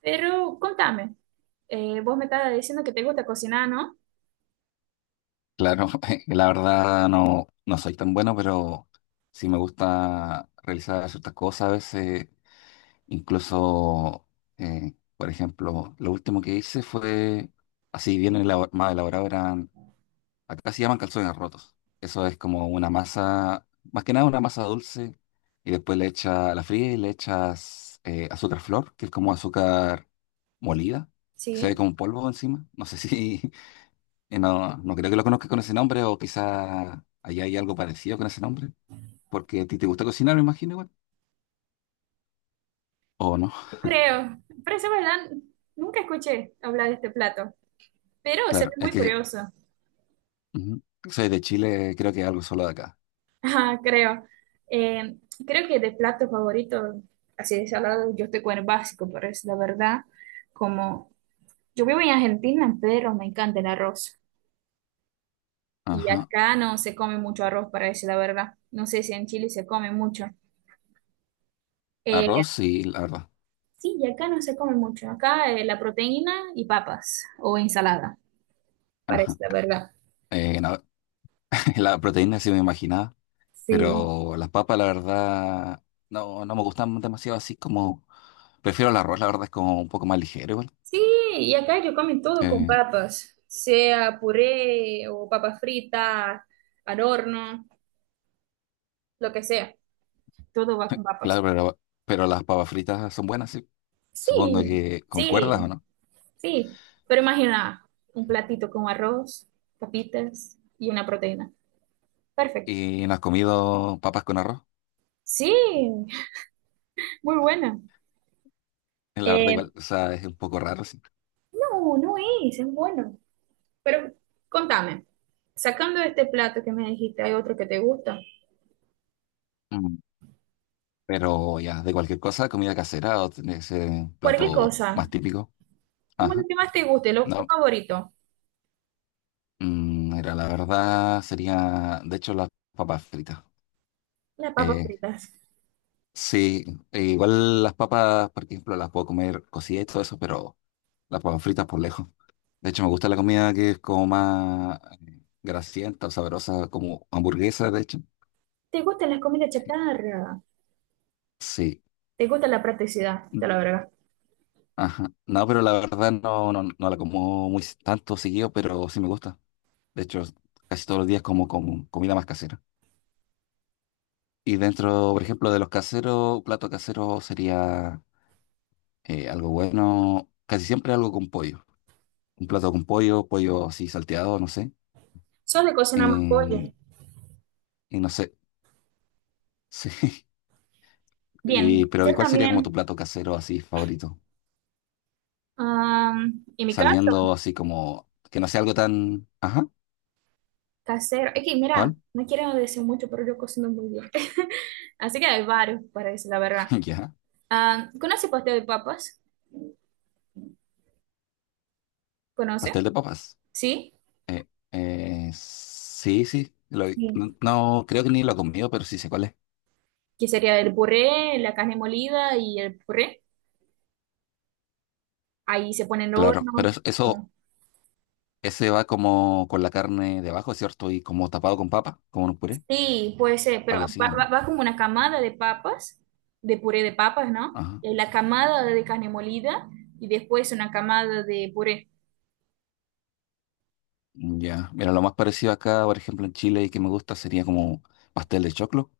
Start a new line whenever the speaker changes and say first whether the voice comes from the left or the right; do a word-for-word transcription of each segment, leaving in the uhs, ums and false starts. right: Pero contame, eh, vos me estabas diciendo que te gusta cocinar, ¿no?
left: Claro, la verdad no, no soy tan bueno, pero sí me gusta realizar ciertas cosas a veces. Incluso, eh, por ejemplo, lo último que hice fue, así bien elabo- más elaborado, eran, acá se llaman calzones rotos. Eso es como una masa, más que nada una masa dulce, y después le echa la fría y le echas eh, azúcar flor, que es como azúcar molida, que se ve
right: Sí,
left: como polvo encima. No sé si eh, no, no creo que lo conozcas con ese nombre, o quizá allá hay algo parecido con ese nombre, porque a ti te gusta cocinar, me imagino, igual. O no,
right: creo. Parece verdad, nunca escuché hablar de este plato, pero se ve
left: claro, es
right: muy
left: que
right: curioso.
left: ujú, soy de Chile, creo que es algo solo de acá.
right: Ah, creo. Eh, Creo que de plato favorito, así de salado, yo estoy con el básico, pero es la verdad, como yo vivo en Argentina, pero me encanta el arroz. Y
left: Ajá.
right: acá no se come mucho arroz, para decir la verdad. No sé si en Chile se come mucho. Eh,
left: Arroz, y la verdad.
right: Sí, y acá no se come mucho. Acá eh, la proteína y papas o ensalada, parece
left: Ajá.
right: la verdad.
left: Eh, no, la proteína sí me imaginaba,
right: Sí.
left: pero las papas, la verdad, no, no me gustan demasiado así como. Prefiero el arroz, la verdad, es como un poco más ligero, igual.
right: Sí, y acá yo como todo con
left: Eh,
right: papas, sea puré o papa frita, al horno, lo que sea. Todo va con papas.
left: claro, pero, pero las papas fritas son buenas, sí.
right: Sí,
left: Supongo que concuerdas, ¿o
right: sí,
left: no?
right: sí. Pero imagina un platito con arroz, papitas y una proteína. Perfecto.
left: Y no has comido papas con arroz.
right: Sí, muy buena.
left: Eh, La verdad,
right: Eh,
left: igual, o sea, es un poco raro, sí.
right: no, no es, es bueno. Pero contame, sacando este plato que me dijiste, ¿hay otro que te gusta?
left: Mm. Pero ya, de cualquier cosa, comida casera o tiene que
right: Cualquier
left: plato
right: cosa,
left: más típico.
right: como lo
left: Ajá.
right: que más te guste, lo, tu
left: No,
right: favorito,
left: mm, mira, la verdad sería, de hecho, las papas fritas.
right: las papas
left: Eh,
right: fritas.
left: sí, e igual las papas, por ejemplo, las puedo comer cocidas y todo eso, pero las papas fritas por lejos. De hecho, me gusta la comida que es como más eh, grasienta o sabrosa, como hamburguesa, de hecho.
right: ¿Te gustan las comidas chatarra?
left: Sí.
right: ¿Te gusta la practicidad? Te la verdad.
left: Ajá. No, pero la verdad no, no, no la como muy s- tanto seguido, pero sí me gusta. De hecho, casi todos los días como, como comida más casera. Y dentro, por ejemplo, de los caseros, plato casero sería eh, algo bueno, casi siempre algo con pollo. Un plato con pollo, pollo así salteado, no sé.
right: Sos de cocinar más pollo.
left: Eh, y no sé, sí. Y,
right: Bien,
left: pero
right: yo
left: ¿y cuál sería como tu
right: también.
left: plato casero así favorito?
right: Am, en mi caso,
left: Saliendo así como, que no sea algo tan... Ajá,
right: casero. Es que, mira,
left: ¿cuál?
right: no quiero decir mucho, pero yo cocino muy bien. Así que hay varios para decir la verdad.
left: Ya,
right: Ah, ¿conoce pastel de papas? ¿Conoce?
left: pastel de papas.
right: ¿Sí?
left: Eh, eh, sí, sí, lo-
right: Sí.
left: no, no, creo que ni lo he comido, pero sí sé cuál es.
right: Que sería el puré, la carne molida y el puré. Ahí se pone en el
left: Claro,
right: horno.
left: pero es- eso,
right: Con-
left: ese va como con la carne debajo, ¿cierto? Y como tapado con papa, como un puré,
right: sí, puede ser, pero
left: algo así,
right: va,
left: ¿o
right: va-
left: no?
right: va como una camada de papas, de puré de papas, ¿no?
left: Ajá,
right: Eh, La camada de carne molida y después una camada de puré.
left: ya. Mira, lo más parecido acá, por ejemplo, en Chile y que me gusta sería como pastel de choclo,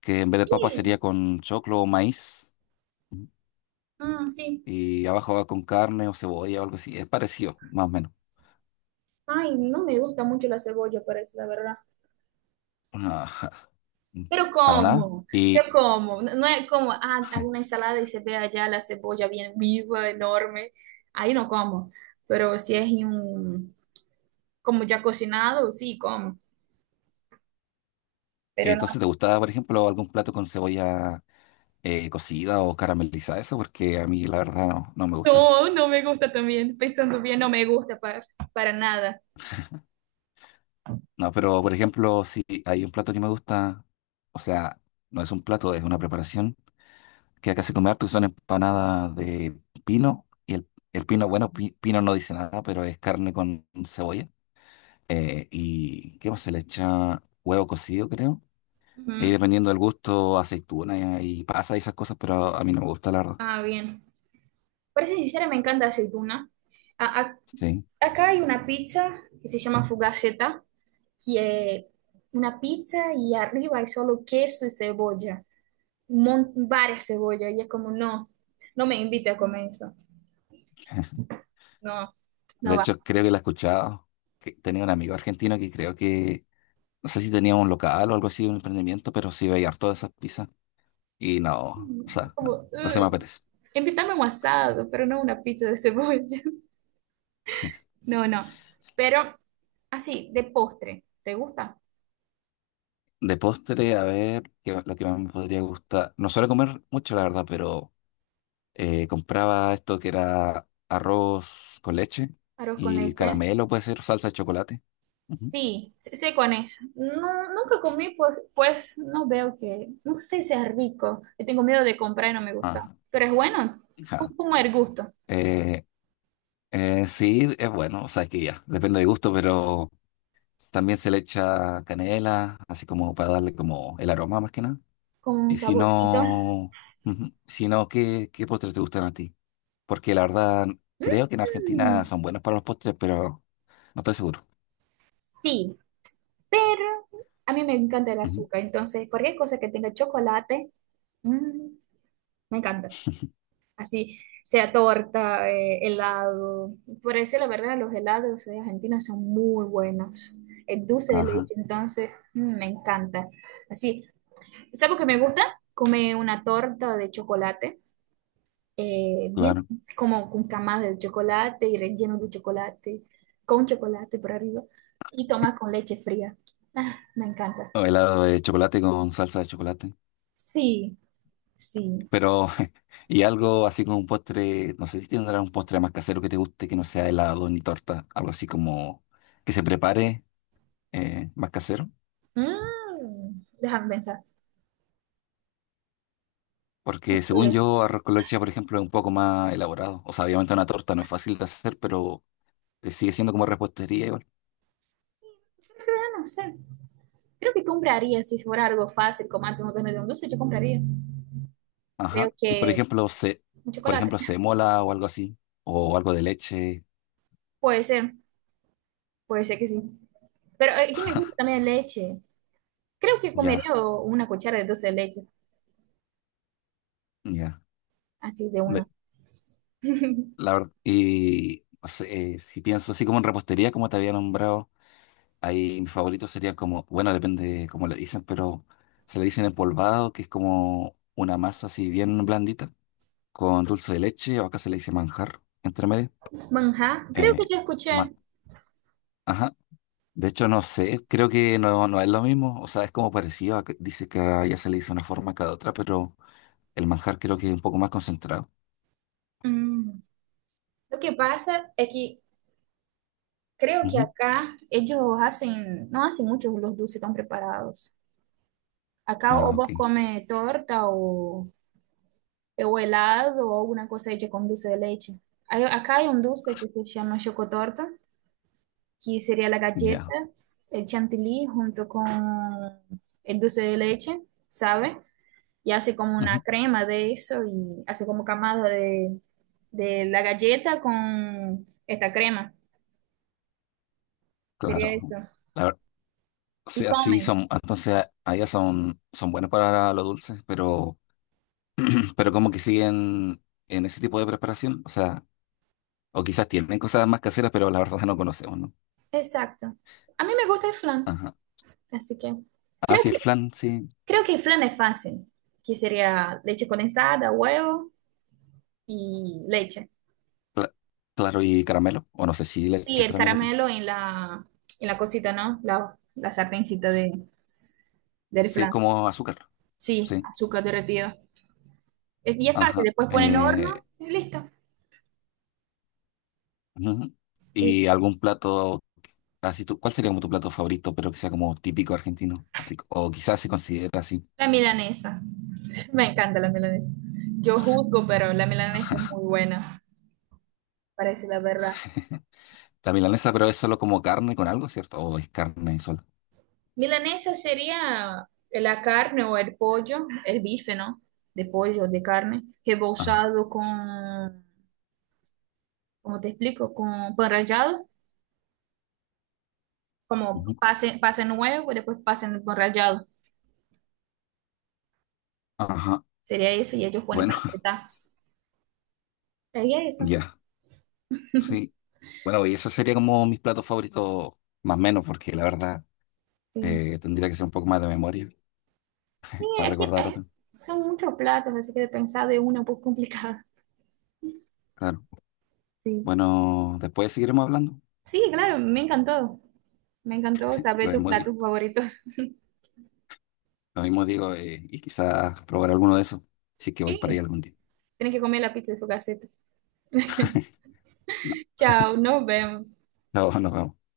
left: que en vez de papa
right: Sí,
left: sería con choclo o maíz, ujú.
right: mm, sí.
left: Y abajo va con carne o cebolla o algo así, es parecido, más o menos.
right: Ay, no me gusta mucho la cebolla, parece, la verdad.
left: Ajá.
right: Pero
left: Para nada.
right: como, yo
left: Y
right: como, no no es como, ah, hago una ensalada y se ve allá la cebolla bien viva, enorme. Ahí no como, pero si es en un como ya cocinado, sí, como, pero no,
left: entonces, ¿te gustaba, por ejemplo, algún plato con cebolla eh, cocida o caramelizada? Eso, porque a mí la verdad no, no me gusta.
right: no, no me gusta también, pensando bien, no me gusta para, para nada.
left: No, pero por ejemplo, si hay un plato que me gusta, o sea, no es un plato, es una preparación que acá se come harto, que son empanadas de pino. Y el, el pino, bueno, pi- pino no dice nada, pero es carne con cebolla. Eh, ¿y qué más se le echa? Huevo cocido, creo. Y
right: Ujú.
left: dependiendo del gusto, aceituna y, y pasa y esas cosas, pero a mí no me gusta, la verdad.
right: Ah, bien. Para ser sincera, me encanta aceituna. A- a-
left: Sí.
right: acá hay una pizza que se llama fugaceta, que es una pizza y arriba hay solo queso y cebolla, mon- varias cebollas, y es como, no, no me invite a comer eso, no, no
left: De
right: va.
left: hecho, creo que la he escuchado. Que tenía un amigo argentino que creo que, no sé si tenía un local o algo así, un emprendimiento, pero sí veía todas esas pizzas. Y no, o sea, no,
right: Como,
left: no se me
right: uy,
left: apetece.
right: invítame a un asado, pero no una pizza de cebolla. No, no. Pero así, de postre, ¿te gusta?
left: De postre, a ver, que lo que más me podría gustar. No suelo comer mucho, la verdad, pero eh, compraba esto que era arroz con leche
right: Arroz con
left: y
right: leche.
left: caramelo, puede ser salsa de chocolate. Ujú.
right: Sí, sí, sí, con eso. No, nunca comí, pues, pues no veo que, no sé si sea rico. Yo tengo miedo de comprar y no me gusta.
left: Ah,
right: Pero es bueno, es
left: ja.
right: como el gusto,
left: Eh, eh, sí, es bueno, o sea, es que ya, depende de gusto, pero también se le echa canela, así como para darle como el aroma más que nada.
right: con un
left: Y si
right: saborcito.
left: no, ujú, si no, ¿qué, qué postres te gustan a ti? Porque la verdad, creo que en Argentina
right: Mm,
left: son buenos para los postres, pero no estoy seguro.
right: sí, pero a mí me encanta el
left: Ujú,
right: azúcar. Entonces, cualquier cosa que tenga chocolate, mm, me encanta. Así sea torta, eh, helado. Por eso la verdad los helados de Argentina son muy buenos. El dulce de
left: ajá,
right: leche entonces mm, me encanta. Así, ¿sabes lo que me gusta? Comer una torta de chocolate, eh, bien
left: claro.
right: como con camas de chocolate y relleno de chocolate, con chocolate por arriba, y tomar con leche fría. Ah, me encanta.
left: O helado de chocolate con salsa de chocolate.
right: Sí, sí.
left: Pero, y algo así como un postre, no sé si tendrá un postre más casero que te guste, que no sea helado ni torta, algo así como que se prepare eh, más casero.
right: Mm, déjame pensar.
left: Porque según
right: Sí.
left: yo, arroz con leche, por ejemplo, es un poco más elaborado. O sea, obviamente una torta no es fácil de hacer, pero eh, sigue siendo como repostería igual.
right: Pero esa verdad no sé. Creo que compraría, si fuera algo fácil, como antes no tener un dulce, yo compraría. Creo
left: Ajá. Y por
right: que
left: ejemplo, se,
right: un
left: por
right: chocolate.
left: ejemplo, se mola o algo así. O algo de leche.
right: Puede ser, puede ser que sí. Pero eh, aquí me gusta también leche. Creo que
left: Ya,
right: comería o- una cuchara de dulce de leche,
left: ya.
right: así de
left: De-
right: una.
left: la verdad, y no sé, eh, si pienso así como en repostería, como te había nombrado, ahí mi favorito sería como, bueno, depende cómo le dicen, pero se le dicen empolvado, que es como una masa así bien blandita, con dulce de leche, o acá se le dice manjar, entre medio.
right: Manjar, creo que
left: Eh,
right: yo
left: ma-
right: escuché.
left: ajá. De hecho, no sé, creo que no, no es lo mismo, o sea, es como parecido, a que- dice que a ella se le dice una forma cada otra, pero el manjar creo que es un poco más concentrado.
right: Mm, lo que pasa es que creo que
left: Ujú.
right: acá ellos hacen, no hacen muchos los dulces tan preparados. Acá o
left: Ah,
right: vos
left: ok,
right: comes torta o o helado o alguna cosa hecha con dulce de leche. Hay- acá hay un dulce que se llama chocotorta, que sería la galleta,
left: ya,
right: el chantilly junto con el dulce de leche, ¿sabe? Y hace como una
left: ujú,
right: crema de eso y hace como camada de, de la galleta con esta crema. Sería
left: claro.
right: eso.
left: La ver- o
right: Y
left: sea, sí,
right: comen.
left: son, entonces a- a son, son buenas para lo dulce, pero, pero como que siguen en ese tipo de preparación, o sea, o quizás tienen cosas más caseras, pero la verdad no conocemos, ¿no?
right: Exacto. A mí me gusta el flan,
left: Ajá.
right: así que
left: Ah,
right: creo
left: sí, el
right: que,
left: flan, sí,
right: creo que el flan es fácil, que sería leche condensada, huevo y leche.
left: cla- claro, y caramelo, o no sé si le
right: Sí,
left: echas
right: el
left: caramelo.
right: caramelo en la, en la cosita, ¿no? La, la sartencita
left: S-
right: de, del
left: sí, es
right: flan.
left: como azúcar.
right: Sí,
left: Sí,
right: azúcar derretido. Es- y es fácil,
left: ajá.
right: después ponen
left: Eh,
right: horno y listo.
left: ujú.
right: Sí,
left: Y algún plato, así tú, ¿cuál sería como tu plato favorito, pero que sea como típico argentino? Así, o quizás se considera así.
right: la milanesa. Me encanta la milanesa. Yo juzgo, pero la milanesa es muy buena, parece la verdad.
left: La milanesa, pero es solo como carne con algo, ¿cierto? O es carne solo.
right: Milanesa sería la carne o el pollo, el bife, ¿no? De pollo, de carne,
left: Ajá.
right: rebozado con, ¿cómo te explico? Con pan rallado, como
left: Ujú.
right: pase, pase nuevo y después pase en pan rallado.
left: Ajá.
right: Sería eso y ellos ponen
left: Bueno,
right: para apretar. Sería eso.
left: ya. Sí. Bueno, y eso sería como mis platos favoritos, más o menos, porque la verdad
right: Sí.
left: eh, tendría que ser un poco más de memoria
right: Sí,
left: para
right: es que
left: recordar
right: eh,
left: otro.
right: son muchos platos, así que de pensar de uno es un poco complicado.
left: Claro.
right: Sí.
left: Bueno, después seguiremos hablando.
right: Sí, claro, me encantó. Me encantó saber
left: Lo
right: tus
left: hemos
right: platos favoritos.
left: lo mismo digo, eh, y quizás probar alguno de esos, si es que voy para ahí
right: Sí,
left: algún día.
right: tienes que comer la pizza de su caseta. Chao, nos vemos.
left: No, no, nos vemos.